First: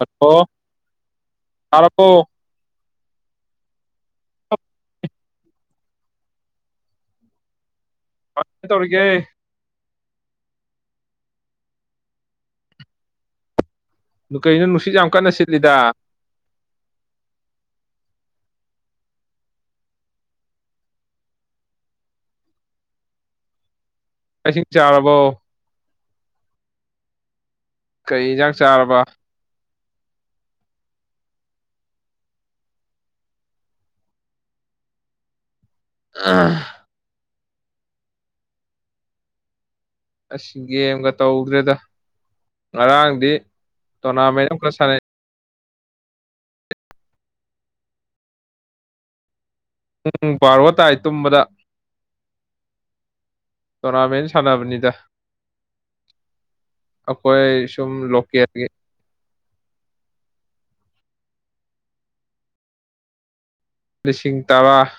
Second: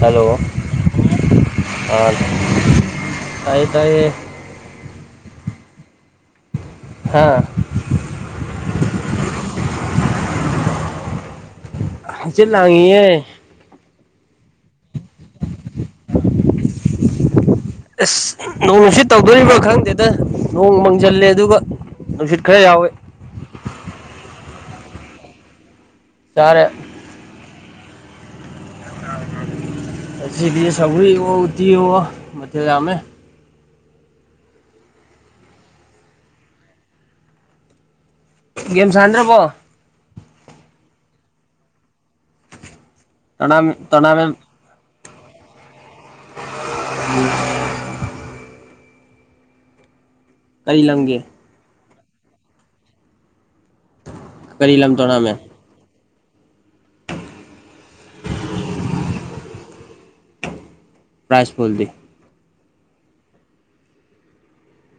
hello ꯑ ꯇꯥꯔꯕꯣ ꯇꯥꯏꯌꯦ ꯇꯥꯏꯌꯦ ꯍꯥꯥ ꯑ ꯇꯧꯔꯒꯦ ꯆꯠ ꯂꯥꯡꯉꯌꯦ ꯀꯩꯅꯣ ꯅꯨꯡꯁꯤꯠ ꯌꯥꯝ ꯀꯟꯅ ꯁꯤꯠꯂꯤꯗ ꯑꯁ ꯅꯣꯡꯁꯤꯠ ꯇꯧꯗꯣꯔꯤꯕꯥ ꯈꯪꯗꯦꯗ ꯅꯣꯡ ꯃꯪꯁꯤꯜꯂꯦ ꯑꯗꯨꯒ ꯅꯨꯡꯁꯤꯠ ꯈꯔ ꯌꯥꯎꯋꯦ [inaudible] ꯁꯤꯡ ꯆꯥꯔꯕꯣ ꯆꯔꯦ ꯀꯩ ꯌꯦꯟꯖꯥꯡ ꯆꯥꯔꯕ ꯑꯦꯁꯤ ꯂ ꯁꯧꯔꯤ ꯑꯣ ꯎꯇꯤ ꯑꯣ ꯃꯊꯦꯖꯥ ꯑꯃ ꯑꯥ ꯒꯦꯝ ꯁꯥꯟꯗ꯭ꯔꯕꯣ ꯑꯁꯤꯁꯒꯦꯝꯒ ꯇꯧꯗ꯭ꯔꯦꯗ ꯉꯔꯥꯡꯗꯤ ꯇꯣꯔꯅꯥꯃꯦꯟ ꯑꯃꯈꯛ ꯁꯥꯟꯅꯩ ꯎꯝ ꯄꯨꯡ ꯕꯥꯔꯣ ꯀꯔꯤ ꯇꯥꯏ ꯂꯝꯒꯤ ꯇꯨꯝꯕꯗ ꯇꯣꯔꯅꯥꯃꯦꯟ ꯀꯔꯤ ꯂꯝ ꯁꯥꯟꯅꯕꯅꯤꯗ ꯇꯣꯔꯅꯥꯃꯦꯟ ꯑꯩꯈꯣꯏ ꯁꯨꯝ ꯂꯀꯦꯒꯦ ꯄ꯭ꯔꯥꯏꯖ ꯐꯣꯜꯗꯤ ꯂꯤꯁꯤꯡ ꯇꯔꯥ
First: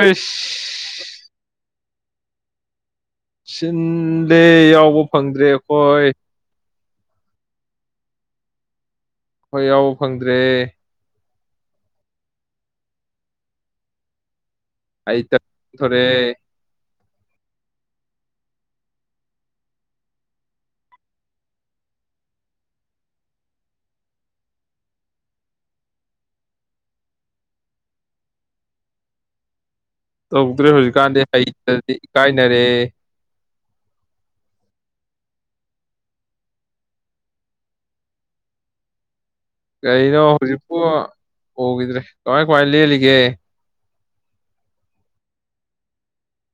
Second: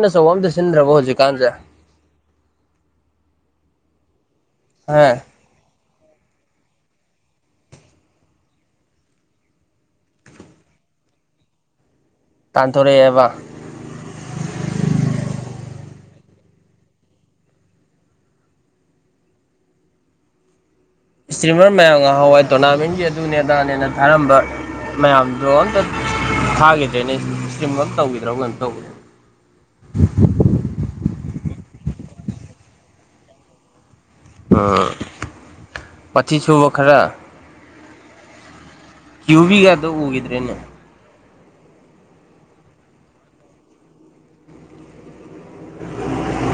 ꯅ ꯁꯣꯗꯤ ꯁꯤ꯭ꯔꯣ ꯍꯧꯖꯤ ꯀꯥꯟꯁꯦ ꯁꯤꯟꯗꯦ ꯍꯦ ꯌꯥꯎꯕ ꯐꯪꯗ꯭ꯔꯦ ꯑꯩꯈꯣꯏ ꯍꯣꯏ ꯌꯥꯎꯕ ꯐꯪꯗ꯭ꯔꯦ ꯇꯥꯟꯊꯣꯔꯛꯑꯦꯕ ꯏ ꯊꯔꯦ ꯏꯁꯇ꯭ꯔꯤꯝꯃꯔ ꯃꯌꯥꯝ ꯉꯍꯥꯎꯋꯥꯏ ꯇꯣꯔꯅꯥꯃꯦꯟꯒꯤ ꯑꯗꯨꯅꯦ ꯑꯗꯥꯅꯦꯅ ꯊꯥꯔꯝꯕ ꯃꯌꯥꯝꯗꯣ ꯑꯝꯇ ꯊꯥꯈꯤꯗ꯭ꯔꯦꯅꯦ ꯏꯁꯇꯤꯝ ꯇꯧꯈꯤꯗ꯭ꯔꯕ ꯀꯩꯅ ꯇꯧꯗ꯭ꯔ ꯗꯤ ꯀꯥꯏ ꯅ ꯔꯦ ꯑ ꯄꯆꯤꯁꯨꯕꯈꯔ ꯀꯩꯅꯣ ꯎꯈꯤꯗ꯭ꯔꯦꯅꯦ ꯍꯧꯖꯤꯛꯄꯨ ꯎꯈꯤꯗ꯭ꯔꯦ ꯀꯃꯥꯏ ꯀꯃꯥꯏ ꯂꯦꯜꯂꯤꯒꯦ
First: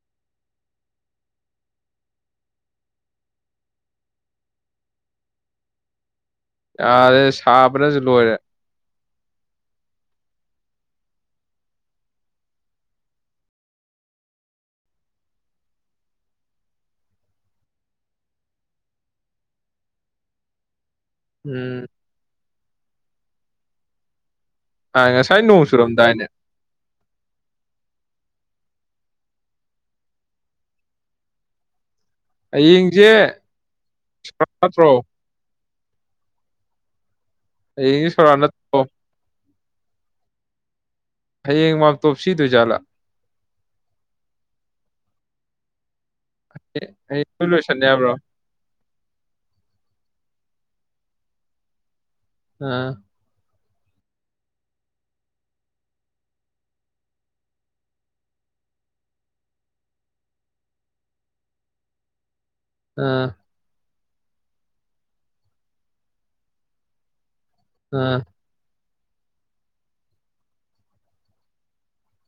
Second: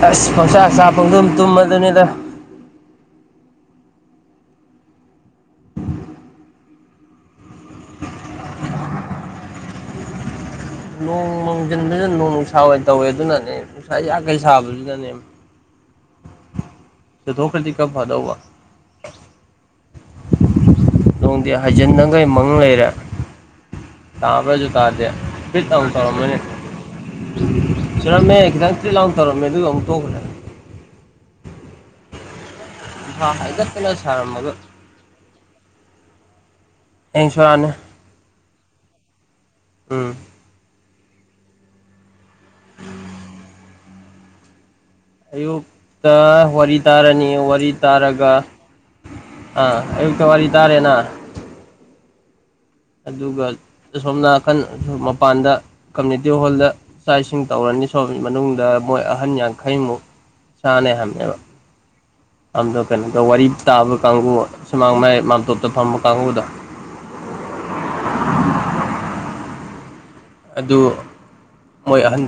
ꯑꯁ ꯄꯧꯁꯥ ꯆꯥꯐꯥꯎꯗꯝ ꯇꯨꯝꯃꯗꯅꯤꯗ ꯌꯥꯔꯦ ꯁꯥꯕꯅꯁꯨ ꯂꯣꯏꯔꯦ ꯅꯣꯡ ꯃꯥꯡꯁꯤꯟꯗꯅ ꯅꯣꯡ ꯅꯨꯡꯁꯥ ꯑꯣꯏꯅ ꯇꯧꯋꯦ ꯑꯗꯨꯅꯅꯦ ꯅꯨꯡꯁꯥ ꯌꯥꯈꯩ ꯁꯥꯕꯁꯤꯅꯅꯦ ꯁꯤ ꯊ ꯈꯔꯗꯤ ꯀꯞ ꯐꯥꯗ ꯍꯋꯥ [unintelligible] ꯅꯣꯡꯗꯤ ꯎꯝ ꯍꯥꯏꯖꯤꯟꯅꯉꯥꯏ ꯃꯪ ꯂꯩꯔꯦ ꯇꯕ꯭ꯔ ꯑ ꯨꯇꯥꯥꯗ ꯉꯁꯥꯏ ꯐ ꯅꯣꯡ ꯇꯨ ꯇꯧꯔꯣ ꯃ ꯆꯨꯔꯝꯗꯥꯏꯅꯦ ꯆꯂꯣ ꯃ ꯑꯦꯗ ꯇꯤ ꯂꯥꯎꯅ ꯇꯧꯔꯝꯃꯦ ꯑꯗꯨ ꯑꯃꯨꯛ ꯇꯣꯛꯈ꯭ꯔꯦ ꯍꯌꯦꯡꯁꯦ ꯅꯨꯡꯁꯥ ꯍꯥꯏꯒꯠꯇꯅ ꯁꯥꯔꯝꯃꯒ ꯅꯠꯇ꯭ꯔꯣ ꯑꯦꯡꯁꯣꯔꯥꯅꯦ ꯑꯩ ꯁꯣꯔꯅꯠꯇꯣ ꯎꯝ ꯍꯌꯦꯡ ꯃꯥ ꯇꯣꯞꯁꯤꯗꯣꯏꯖꯥꯠꯂꯥ ꯑꯌꯨꯛꯇ ꯋꯥꯔꯤ ꯍꯌꯦꯡ ꯇꯥꯔꯅꯤ ꯂꯣꯏ ꯋꯥꯔꯤ ꯂꯣꯏꯁꯟꯅꯤ ꯍꯥꯏꯕ꯭ꯔꯣ ꯇꯥꯔꯒ ꯑ ꯑꯛꯇ ꯋꯥꯔꯤ ꯇꯥꯔꯦꯅ ꯑꯥ ꯑꯗꯨꯒ ꯑꯁꯣꯝ ꯅꯥꯀꯟ ꯃꯄꯥꯟꯗ ꯀꯝꯃꯨꯅꯤꯇꯤ ꯍꯣꯜꯗ ꯆꯥꯛ ꯏꯁꯤꯡ ꯇꯧꯔꯅꯤ ꯁꯣꯝ ꯃꯅꯨꯡꯗ ꯃꯣꯏ ꯑꯍꯅ ꯈꯩꯃꯨ ꯁꯅꯦꯦꯍꯃꯕ ꯑꯗ ꯀꯩꯅꯣꯗ ꯑꯥ ꯋꯥꯔꯤ ꯇꯥꯕ ꯀꯥꯡꯕꯨ ꯁꯨꯃꯥꯡ ꯃꯌꯥꯏ ꯃꯥꯥꯟꯇꯣꯞꯇ ꯐꯝꯕ ꯀꯥꯡꯕꯨꯗꯣ ꯑ ꯑꯗꯨ ꯃꯣꯏ ꯑꯍꯟ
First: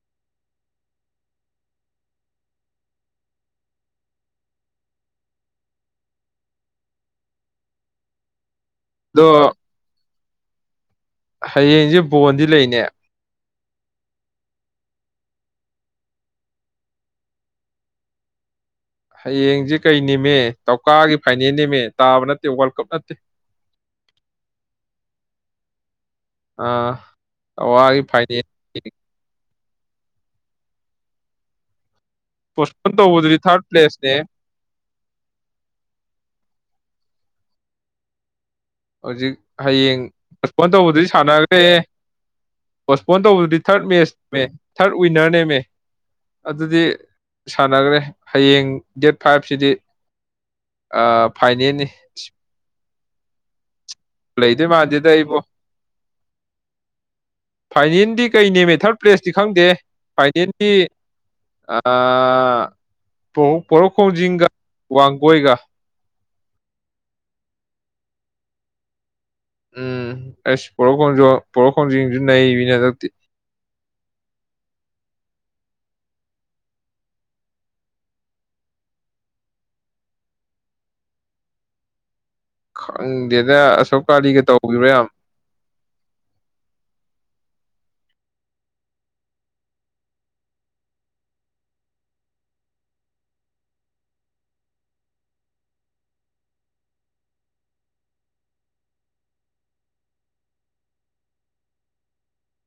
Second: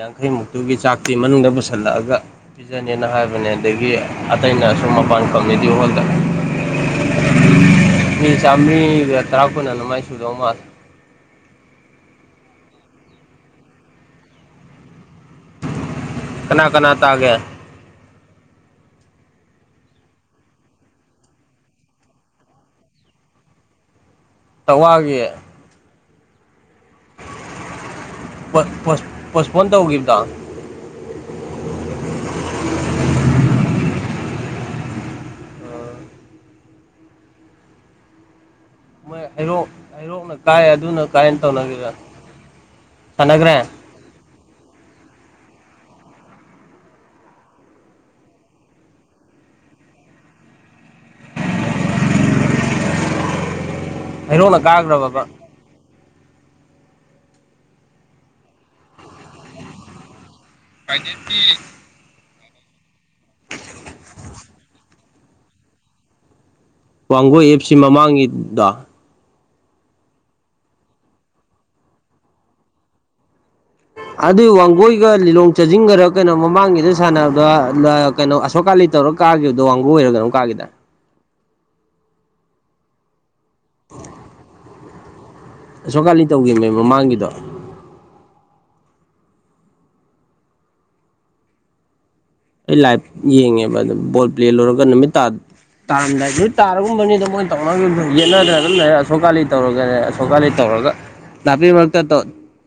ꯌꯥꯡꯈꯩꯃꯨꯛꯇꯨꯒꯤ ꯆꯥꯛꯇꯤ ꯃꯅꯨꯡꯗ ꯄꯨꯁꯜꯂꯛꯑꯒ ꯄꯤꯖꯅꯤꯅ ꯍꯥꯏꯕꯅꯦꯅ ꯑꯗꯒꯤ ꯑꯇꯩꯅ ꯁꯨꯝ ꯃꯄꯥꯟ ꯀꯝꯃꯤꯗꯤ ꯍꯣꯜꯗ [unintelligible] ꯃꯤ ꯆꯝꯅꯤ ꯑꯗꯣ ꯇ꯭ꯔꯥꯄꯣꯏꯅꯦꯅꯃꯥꯏꯁꯨꯨꯗꯣ ꯃꯥꯜ ꯍꯌꯦꯡꯁꯦ ꯕꯣꯟꯗꯤ ꯂꯩꯅꯦ ꯀꯅꯥ ꯀꯅꯥ ꯇꯥꯒꯦ ꯍꯌꯦꯡꯁꯦ ꯀꯩ ꯝꯃꯦ ꯇꯧꯀꯥꯒꯤ ꯐꯥꯏꯅꯦꯜ ꯅꯤꯝꯃꯦ ꯇꯥꯕ ꯅꯠꯇꯦ ꯋꯥꯔꯜ ꯀꯞ ꯅꯠꯇꯦ ꯇꯋꯥꯒꯤꯦ ꯑꯥ ꯑꯋꯥꯒꯤ ꯐꯥꯏꯅꯦ ꯐ ꯇ ꯎꯒꯤꯈꯤꯕꯗ ꯀꯣꯁꯟ ꯇ ꯎꯗꯔꯤ ꯊꯔꯠ ꯄ꯭ꯂꯁꯦ ꯃꯣꯏ ꯍꯧꯖꯤꯛ ꯍꯩꯔꯣꯛ ꯍꯌꯦꯡ ꯍꯩꯔꯣꯛꯅ ꯀꯥꯏ ꯄꯣꯁꯄꯣꯟ ꯑꯗꯨꯅ ꯇꯧꯕꯗꯨꯗꯤ ꯀꯥꯏꯅ ꯁꯥꯟꯅꯈ꯭ꯔꯦ ꯇꯧꯅꯈꯤꯕ ꯄꯣꯁꯄꯣꯟ ꯇꯧꯕꯗꯨꯗꯤ ꯁꯥꯟꯅꯈ꯭ꯔꯦ ꯊꯥꯔꯠ ꯃꯦꯠꯆꯅꯦꯃꯦ ꯊꯥꯔꯠ ꯋꯤꯟꯅꯔ ꯅꯦꯝꯃꯦ ꯑꯗꯨꯗꯤ ꯁꯥꯟꯅꯈ꯭ꯔꯦ ꯍꯌꯦꯡ ꯗꯦꯠ ꯐꯥꯏꯚꯁꯤꯗꯤ ꯑ ꯐꯥꯏꯅꯦ ꯂꯩ ꯍꯩꯔꯣꯛꯅ ꯂꯩꯗ ꯀꯥꯈ꯭ꯔꯕꯕ ꯃꯥꯖꯤꯦꯗꯏꯕꯣ ꯐꯥꯏꯅꯦꯜꯗꯤ ꯀꯩꯅꯦ ꯃꯦꯊꯔꯠ ꯄ꯭ꯂꯦꯁꯇꯤ ꯈꯪꯗꯦ ꯀꯥꯏꯗꯤꯗꯤ ꯄꯔꯣꯈꯣꯡꯖꯤꯡꯒ ꯋꯥꯒꯣꯏꯒ ꯋꯥꯡꯒꯣꯏ ꯑꯦꯞꯁꯤ ꯃꯃꯥꯡꯒꯤꯗ ꯎꯝ ꯑꯁ ꯄꯔꯈꯁꯨ ꯄꯔꯈꯅ ꯆꯇꯤ ꯑꯗꯨꯏ ꯋꯥꯡꯒꯣꯏꯒ ꯂꯤꯂꯣꯡ ꯆꯥꯖꯤꯡꯒꯔ ꯀꯩꯅꯣ ꯃꯃꯥꯡꯒꯤꯗ ꯁꯥꯟꯅꯕ ꯀꯩꯅꯣ ꯑꯁꯣꯛ ꯀꯂꯤ ꯇꯧꯔ ꯀꯥꯈꯤꯕꯗꯣ ꯋꯥꯡꯒꯨ ꯑꯣꯏꯔꯒꯅꯨꯛ ꯀꯥꯈꯤꯗ ꯈꯪꯗꯦꯗ ꯑꯁꯣꯛ ꯀꯥꯂꯤꯒ ꯇꯧꯔꯣ ꯌꯥꯝ ꯑꯁꯣꯝꯀꯥꯂꯤ ꯇꯧꯈꯤꯕꯅꯦ ꯃꯃꯥꯡꯒꯤꯗꯣ ꯑꯩ ꯂꯥꯏꯚ ꯌꯦꯡꯉꯦꯕ ꯑꯗꯨ ꯕꯣꯜ ꯄ꯭ꯂꯦ ꯂꯧꯔꯒ ꯅꯨꯃꯤꯠ ꯇꯥ ꯇꯥꯔꯝꯗꯥꯏ ꯅꯣꯏ ꯇꯥꯔꯒꯨꯝꯕꯅꯤꯗ ꯃꯣꯏ ꯇꯧꯝ ꯌꯦꯠꯅ꯭ꯔꯦ ꯑꯗꯨꯝ ꯂꯩꯔ ꯑꯁꯣꯛ ꯀꯥꯜꯂꯤ ꯇꯧꯔꯒ ꯑꯁꯣꯛꯀꯥꯂꯤ ꯇꯧꯔꯦ ꯅꯥꯄꯤ ꯃꯔꯛꯇ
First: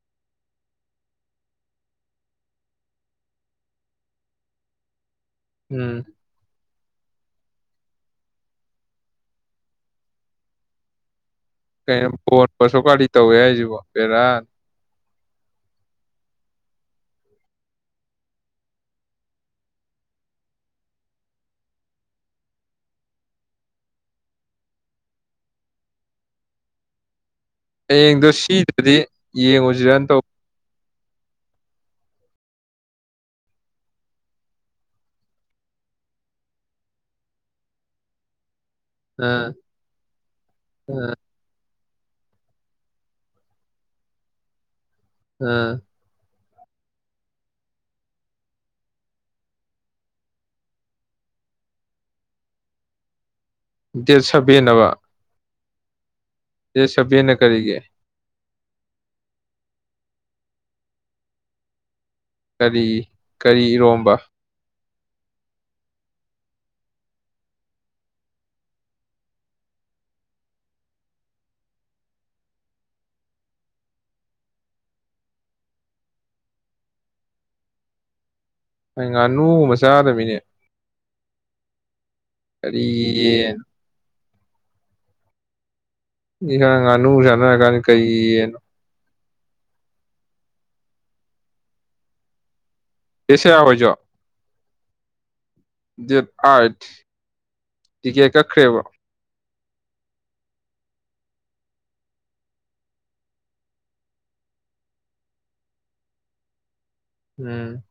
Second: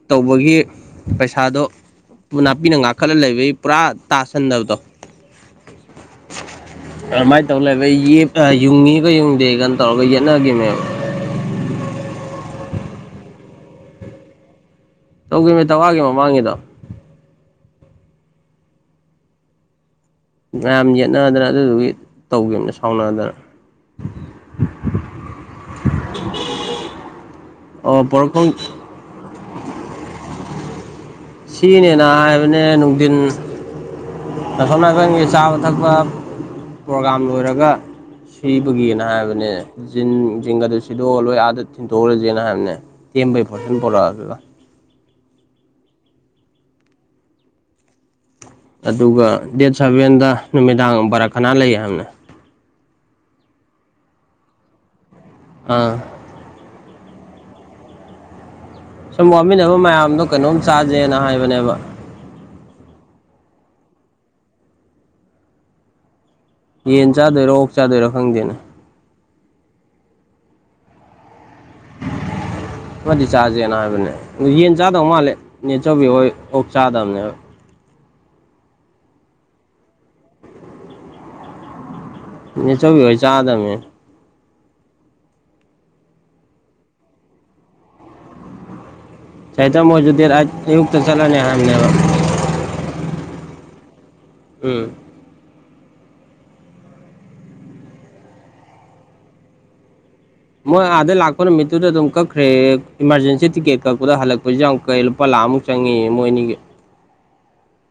ꯇꯧꯕꯒꯤ ꯄꯩꯁꯥꯗꯣ ꯅꯥꯄꯤꯅ ꯉꯥꯈꯠꯂ ꯂꯩꯕꯩ ꯄꯨꯔꯥ ꯇꯥꯁꯟꯗꯕꯗꯣ ꯎꯝ ꯑꯗꯨꯃꯥꯏꯅ ꯇꯧ ꯂꯩꯕ ꯌꯨꯡꯉꯤꯒ ꯌꯨꯡꯗꯦꯒꯅ ꯇꯧꯔꯒ ꯌꯦꯠꯅꯈꯤꯕꯅꯦ ꯀꯩꯅ ꯄꯣꯟꯕꯁꯨ ꯀꯔꯤ ꯇꯧꯋꯦ ꯍꯥꯏꯁꯤꯕꯣ ꯦꯔꯥꯟ ꯇꯧꯈꯤꯕꯃꯤ ꯇꯥꯛꯋꯥꯒꯤ ꯃꯃꯥꯡꯒꯤꯗ ꯃꯌꯥꯝ ꯌꯦꯠꯅꯗꯅ ꯑꯗꯨꯗꯨꯒꯤ ꯇꯧꯈꯤꯕꯅꯦ ꯁꯥꯎꯅꯗꯅ [unintelligible] [unintelligible] ꯍꯌꯦꯡꯗꯣ ꯄꯣꯔꯛꯐꯝ ꯁꯤꯗꯗꯤ ꯌꯦꯡꯉꯨꯁꯤꯔꯅ ꯇꯧꯕ ꯁꯤꯅꯦꯅ ꯍꯥꯏꯕꯅꯦ ꯅꯨꯡꯊꯤꯟ ꯑꯁꯣ ꯅꯥꯀꯟꯒꯤ ꯆꯥꯕ ꯊꯛꯄ ꯄ꯭ꯔꯣꯒꯥꯝ ꯂꯣꯏꯔꯒ ꯁꯤ ꯑꯗꯨꯒꯤꯅ ꯑ ꯍꯥꯏꯕꯅꯦ ꯖꯤꯟ ꯑꯗꯨ ꯑ ꯁꯤꯂꯣ ꯂꯣꯏ ꯑꯥꯗ ꯊꯤꯟꯗꯣꯛꯎꯔꯁꯦꯅ ꯍꯥꯏꯕꯅꯦ ꯇꯦꯟꯕꯩ ꯄꯣꯔꯁꯟ ꯄꯨꯔꯛꯑ ꯑꯗꯨꯒ ꯑꯝ ꯑꯗꯨꯒ ꯗꯦꯠ ꯁꯚꯦꯟꯗ ꯅꯨꯃꯤꯗꯥꯡ ꯚꯔꯥ ꯀꯅꯥ ꯂꯩ ꯍꯥꯏꯕꯅꯦ ꯗꯦꯠ ꯁꯕꯦꯟ ꯍꯥꯏꯕꯥ ꯑꯥ ꯑꯦ ꯁꯕꯤꯅ ꯀꯔꯤꯒꯦ ꯁꯨꯝ ꯋꯥꯃꯤꯟꯅꯕ ꯃꯌꯥꯝꯗꯣ ꯀꯩꯅꯣꯝ ꯆꯥꯖꯦꯅ ꯍꯥꯏꯕꯅꯦꯕ ꯀꯔꯤ ꯀꯔꯤ ꯏꯔꯣꯝꯕ ꯌꯦꯟ ꯆꯥꯗꯣꯏꯔꯣ ꯑꯣꯛ ꯆꯥꯗꯣꯏꯔꯣ ꯈꯪꯗꯦꯅꯦ [unintelligible] ꯃꯗꯤ ꯆꯥꯥꯁꯦꯅ ꯍꯥꯏꯕꯅꯦ ꯑꯗꯨ ꯌꯦꯟ ꯆꯥꯗꯧ ꯃꯥꯜꯂꯦ ꯌꯦꯠꯆꯧꯕꯤ ꯍꯣꯏ ꯑꯣꯛ ꯆꯥꯗꯕꯅꯦ ꯑꯩ ꯉꯥꯅꯨ ꯒꯨꯝꯕ ꯆꯥꯗꯧꯕꯤꯅꯦ ꯅꯤꯆꯧꯕꯤ ꯍꯣꯏ ꯌꯦꯟ ꯆꯥꯗꯝꯃꯦ ꯍꯧꯖꯤꯛꯀꯟ ꯉꯥꯅꯨ ꯁꯥꯟꯅꯔ ꯀꯥꯟꯗ ꯀꯩꯒꯤ ꯌꯟ ꯆꯍꯤꯗ ꯃꯖꯨꯗ ꯑꯌꯨꯛꯇ ꯆꯂꯅꯤ ꯍꯥꯏꯅꯕ ꯑꯦꯁꯦ ꯌꯥꯋꯥꯣꯏꯖꯣ ꯎꯝ ꯗꯦꯠ ꯐꯤꯕ ꯇꯤꯀꯦꯠ ꯑꯦꯈ꯭꯭ꯔꯦꯕ ꯃꯣꯏ ꯑꯥꯗꯩ ꯂꯥꯛꯄ ꯅꯨꯃꯤꯠꯇꯨꯗ ꯑꯗꯨꯝ ꯀꯛꯈ꯭ꯔꯦ ꯏꯃꯥꯔꯖꯦꯟꯁꯤ ꯇꯤꯀꯦꯠ ꯀꯛꯄꯗ ꯍꯜꯂꯛꯄꯁꯤ ꯀꯩ ꯂꯨ ꯂꯦ ꯊꯥꯃꯨꯛ ꯆꯪꯉꯤ ꯃꯣꯏꯅꯤꯒꯤ ꯎꯝ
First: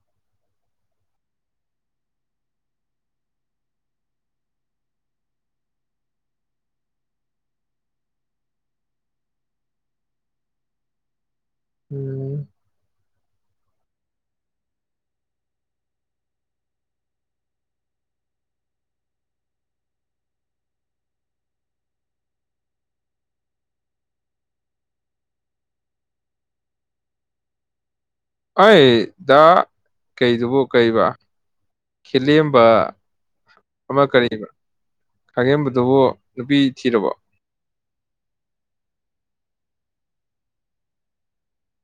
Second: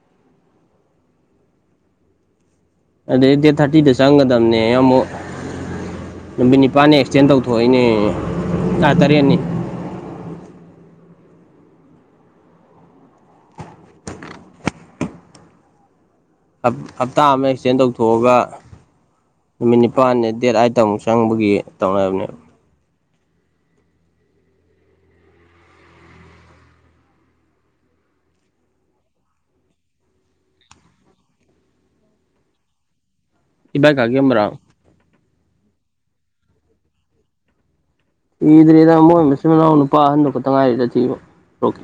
ꯑꯗꯨꯗꯩ ꯗꯦꯠ ꯊꯥꯔꯇꯤꯗ ꯆꯪꯒꯗꯝꯕꯅꯦ ꯌꯥꯝ ꯑꯃꯨꯛ ꯅꯨꯃꯤꯠ ꯅꯤꯄꯥꯜꯅꯤ ꯑꯦꯛꯁꯇꯦꯟ ꯇꯧꯊꯣꯛꯏꯅꯦ ꯂꯥ ꯇꯔꯦꯠꯅꯤ [unintelligible] ꯎꯝ ꯍꯞꯇꯥ ꯑꯃ ꯑꯦꯛꯁꯇꯦꯟ ꯇꯧꯊꯣꯛꯑꯒ ꯅꯨꯃꯤꯠ ꯅꯤꯄꯥꯜꯅꯤ ꯗꯦꯠ ꯑꯠꯇ ꯑꯃꯨꯛ ꯆꯪꯕꯒꯤ ꯇꯧꯅꯕꯅꯦꯕ ꯑꯩ ꯗ ꯀꯩꯗꯨꯕꯨ ꯀꯩꯕ ꯈꯤꯂꯦꯝꯕ ꯏꯕ ꯀꯒꯦ ꯑꯃ꯭ꯔꯥ ꯈꯥꯡꯉꯦꯝꯕꯗꯨꯕꯨ ꯅꯨꯄꯤ ꯊꯤꯔꯕ ꯊꯤꯗ꯭ꯔꯔꯤꯗ ꯃꯣꯏ ꯃꯆꯤꯟ ꯃꯅꯥꯎ ꯅꯨꯄꯥ ꯑꯍꯟꯗ ꯈꯛꯇ ꯉꯥꯏꯔꯤꯗ ꯊꯤꯕ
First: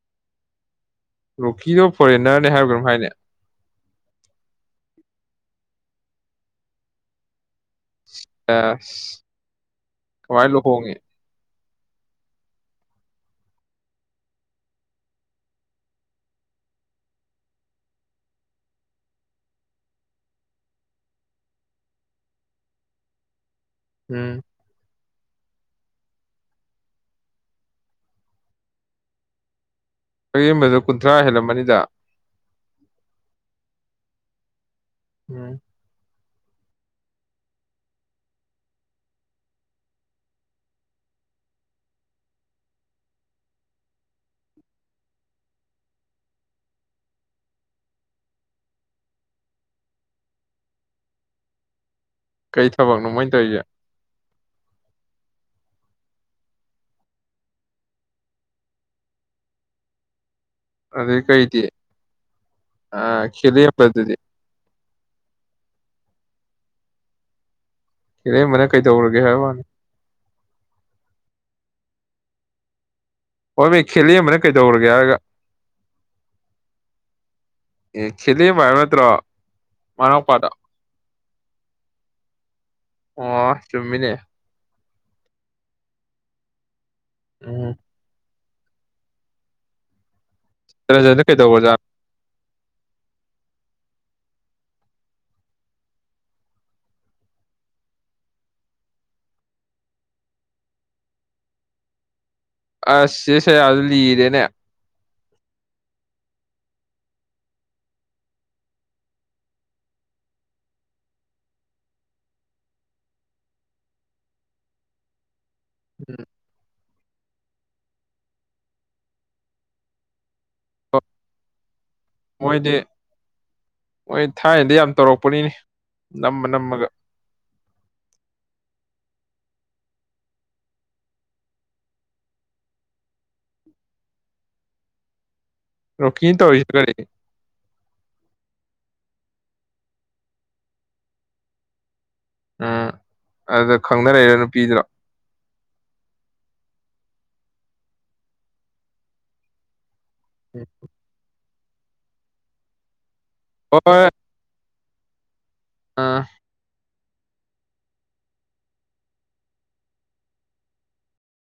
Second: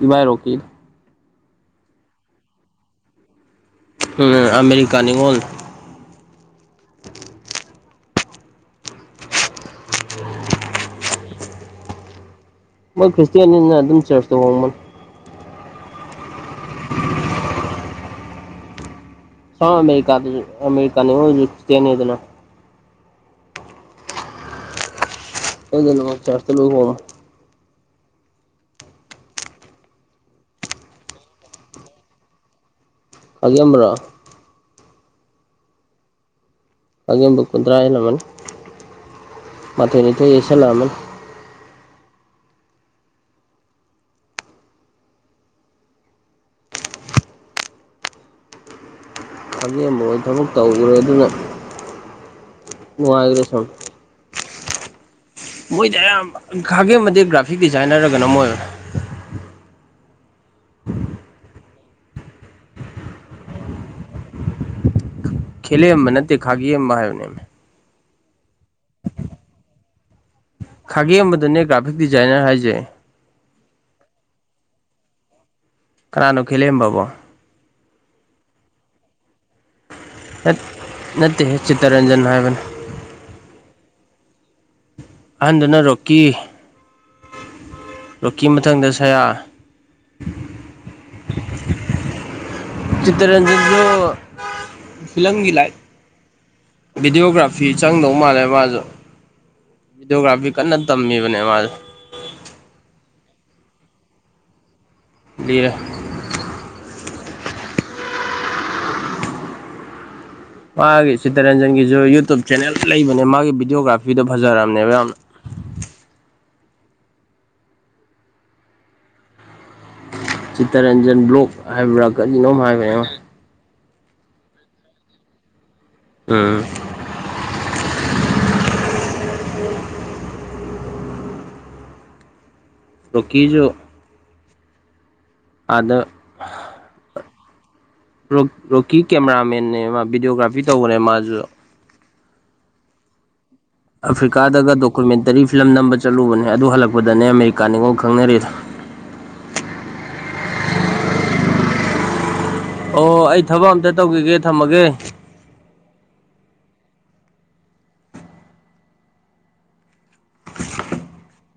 ꯏꯕꯥꯏ ꯔꯣꯛꯀꯤꯗ ꯂꯣꯛꯀꯤꯗꯣ ꯐꯣꯔꯦꯟꯅꯔꯅꯦ ꯍꯥꯏꯕ ꯀꯝ ꯍꯥꯏꯅꯦ ꯑꯝ ꯑꯃꯦꯔꯤꯀꯥ ꯅꯤꯉꫭꯜꯅꯤ ꯑꯦꯁ ꯀꯃꯥꯏ ꯂꯨꯍꯣꯡꯒꯦ ꯃꯣꯏ ꯈ꯭ꯔꯤꯁꯇꯤꯌꯥꯅꯤꯅ ꯑꯗꯨꯝ ꯆꯔꯆ ꯇꯧꯕꯣꯡ [unintelligible] ꯍꯥ ꯑꯔꯤꯀꯥꯗ ꯑꯦꯔꯤꯀꯥꯅꯤꯇꯅꯤꯗꯅ ꯎꯝ [unintelligible] ꯑꯦꯝꯕꯗꯨ ꯀꯨꯟꯊ꯭ꯔꯥ ꯍꯦꯜꯂꯝꯃꯅꯤꯗ ꯑꯒꯤꯔ ꯎꯝ ꯑꯒꯦꯝꯕꯨ ꯀꯨꯟꯗ꯭ꯔꯥ ꯏꯜꯂꯝꯟ ꯃꯥꯊꯣꯏꯅꯤꯊꯣꯏ ꯌꯦꯁꯜꯂꯛꯅꯤ ꯑꯖꯦꯝꯕ ꯑꯣꯏꯅ ꯊꯕꯛ ꯇꯧꯈ꯭ꯔꯦ ꯑꯗꯨꯅ ꯀꯩ ꯊꯕꯛꯅꯣ ꯃꯃꯣꯏꯅ ꯅꯨꯡꯉꯥꯏꯈ꯭ꯔꯦ ꯇꯧꯔꯤꯒꯦ ꯁꯨꯝ ꯃꯣꯏꯗꯤ ꯑꯌꯥꯝ ꯈꯥꯒꯦꯝꯃꯗꯤ ꯒ꯭ꯔꯥꯐꯤꯛ ꯗꯤꯖꯥꯏꯟꯅꯔꯒꯅ ꯃꯣꯏ [unintelligible] ꯑꯗꯦ ꯀꯩꯗꯤꯦ ꯑ ꯈꯦꯜꯂꯤꯄꯗꯨꯗꯤ ꯈꯦꯂꯕ ꯅꯠꯇꯦ ꯈꯥꯒꯝꯕ ꯍꯥꯏꯅꯦ ꯀꯔꯩꯕꯅ ꯀꯩꯗꯧꯔꯒꯦ ꯍꯥꯏꯕ ꯋꯥꯅꯤ ꯈꯥꯒꯦꯝ ꯑꯃꯗꯨꯅꯦ ꯒ꯭ꯔꯥꯐꯤꯛ ꯗꯤꯖꯥꯏꯅꯔ ꯍꯥꯏꯖꯩ ꯍꯣꯏꯕ ꯈꯦꯂꯤꯕꯅ ꯀꯩꯗꯧꯔꯒꯦ ꯍꯥꯏꯔꯒ ꯀꯅꯥꯅꯣ ꯈꯦ ꯂꯩꯕꯕꯣ ꯑꯦ ꯁꯤꯦꯂ ꯐꯥꯏ ꯅꯠꯇ꯭ꯔꯣ ꯃꯅꯛꯄꯥꯗ ꯅꯠ ꯅꯠꯇꯦꯍꯦ ꯆꯤꯇꯔꯟꯖꯟ ꯍꯥꯏꯕꯅꯦ ꯑꯣ ꯆꯨꯝꯃꯤꯅꯦ ꯑꯍꯟꯗꯨꯅ ꯔꯣꯛꯀꯤ ꯎꯝ ꯇꯣꯛꯀꯤ ꯃꯊꯪꯗ ꯁꯌꯥ ꯔꯟꯖꯟꯗ ꯀꯩꯗꯧꯕ ꯑꯣꯖꯥ ꯆꯤꯇꯔꯟꯖꯟꯁꯨ ꯐꯤꯂꯝꯒꯤ ꯂꯥꯏ ꯚꯤꯗꯤꯑꯣꯒ꯭ꯔꯥꯐꯤ ꯆꯪꯗꯧ ꯃꯥꯜꯂꯦ ꯃꯥꯁꯨ ꯗꯤꯑꯣꯒ꯭ꯔꯥꯐꯤ ꯀꯅ ꯊꯝꯃꯤꯕꯅꯦ ꯃꯥ ꯑꯁꯁꯦ ꯑꯗꯨ ꯂꯤꯔꯦꯅꯦ ꯗꯔ ꯃꯥꯒꯤ ꯁꯤꯇꯔꯟꯖꯟꯒꯤꯁꯨ ꯌꯨꯇꯨꯞ ꯆꯦꯅꯦꯜ ꯂꯩꯕꯅꯦ ꯃꯥꯒꯤ ꯚꯤꯗꯤꯑꯣꯒ꯭ꯔꯥꯐꯤꯗꯣ ꯐꯖꯔꯔꯕꯅꯦꯕ ꯌꯥꯝꯅ ꯎꯝ ꯆꯤꯇꯔꯟꯖꯟ ꯕ꯭ꯂꯣꯛ ꯍꯥꯏꯕ꯭ꯔꯥ ꯀꯔꯤꯅꯣꯝ ꯍꯥꯏꯕꯅꯦ ꯍꯣꯏ ꯊꯥꯏꯅꯗ ꯌꯥꯝ ꯇꯧꯔꯛꯄꯅꯤꯅꯤ ꯅꯝꯃ ꯎꯝ ꯅꯝꯃꯒ ꯔꯣꯀꯖꯣ ꯔꯣꯀ ꯇ ꯑꯣꯏꯁ ꯈꯔꯤ ꯔꯣꯀꯤ ꯀꯦꯃꯦꯔꯥꯃꯦꯦꯟꯅꯦ ꯃꯥ ꯚꯤꯗꯤꯑꯣꯒ꯭ꯔꯥꯐꯤ ꯇꯧꯕꯅꯦ ꯃꯥꯁꯨ ꯑꯥ ꯑꯐ꯭ꯔꯤꯀꯥꯗꯒ ꯗꯣꯀꯨꯃꯦꯟꯇꯔꯤ ꯐꯤꯂꯝ ꯅꯝꯕ ꯆꯠꯂꯨꯕꯅꯦ ꯑꯗꯨ ꯍꯜꯂꯛꯄꯗ ꯑꯗꯨꯗꯅꯦ ꯑꯃꯦꯔꯤꯀꯥꯅꯤꯉꯣꯜ ꯈꯪꯅꯔꯤ ꯎꯝ ꯑꯣ ꯑꯩ ꯊꯕꯛ ꯑꯝꯇ ꯍꯣꯏ ꯇꯧꯈꯤꯒꯦ ꯊꯝꯃꯒꯦ ꯑꯥ [unintelligible]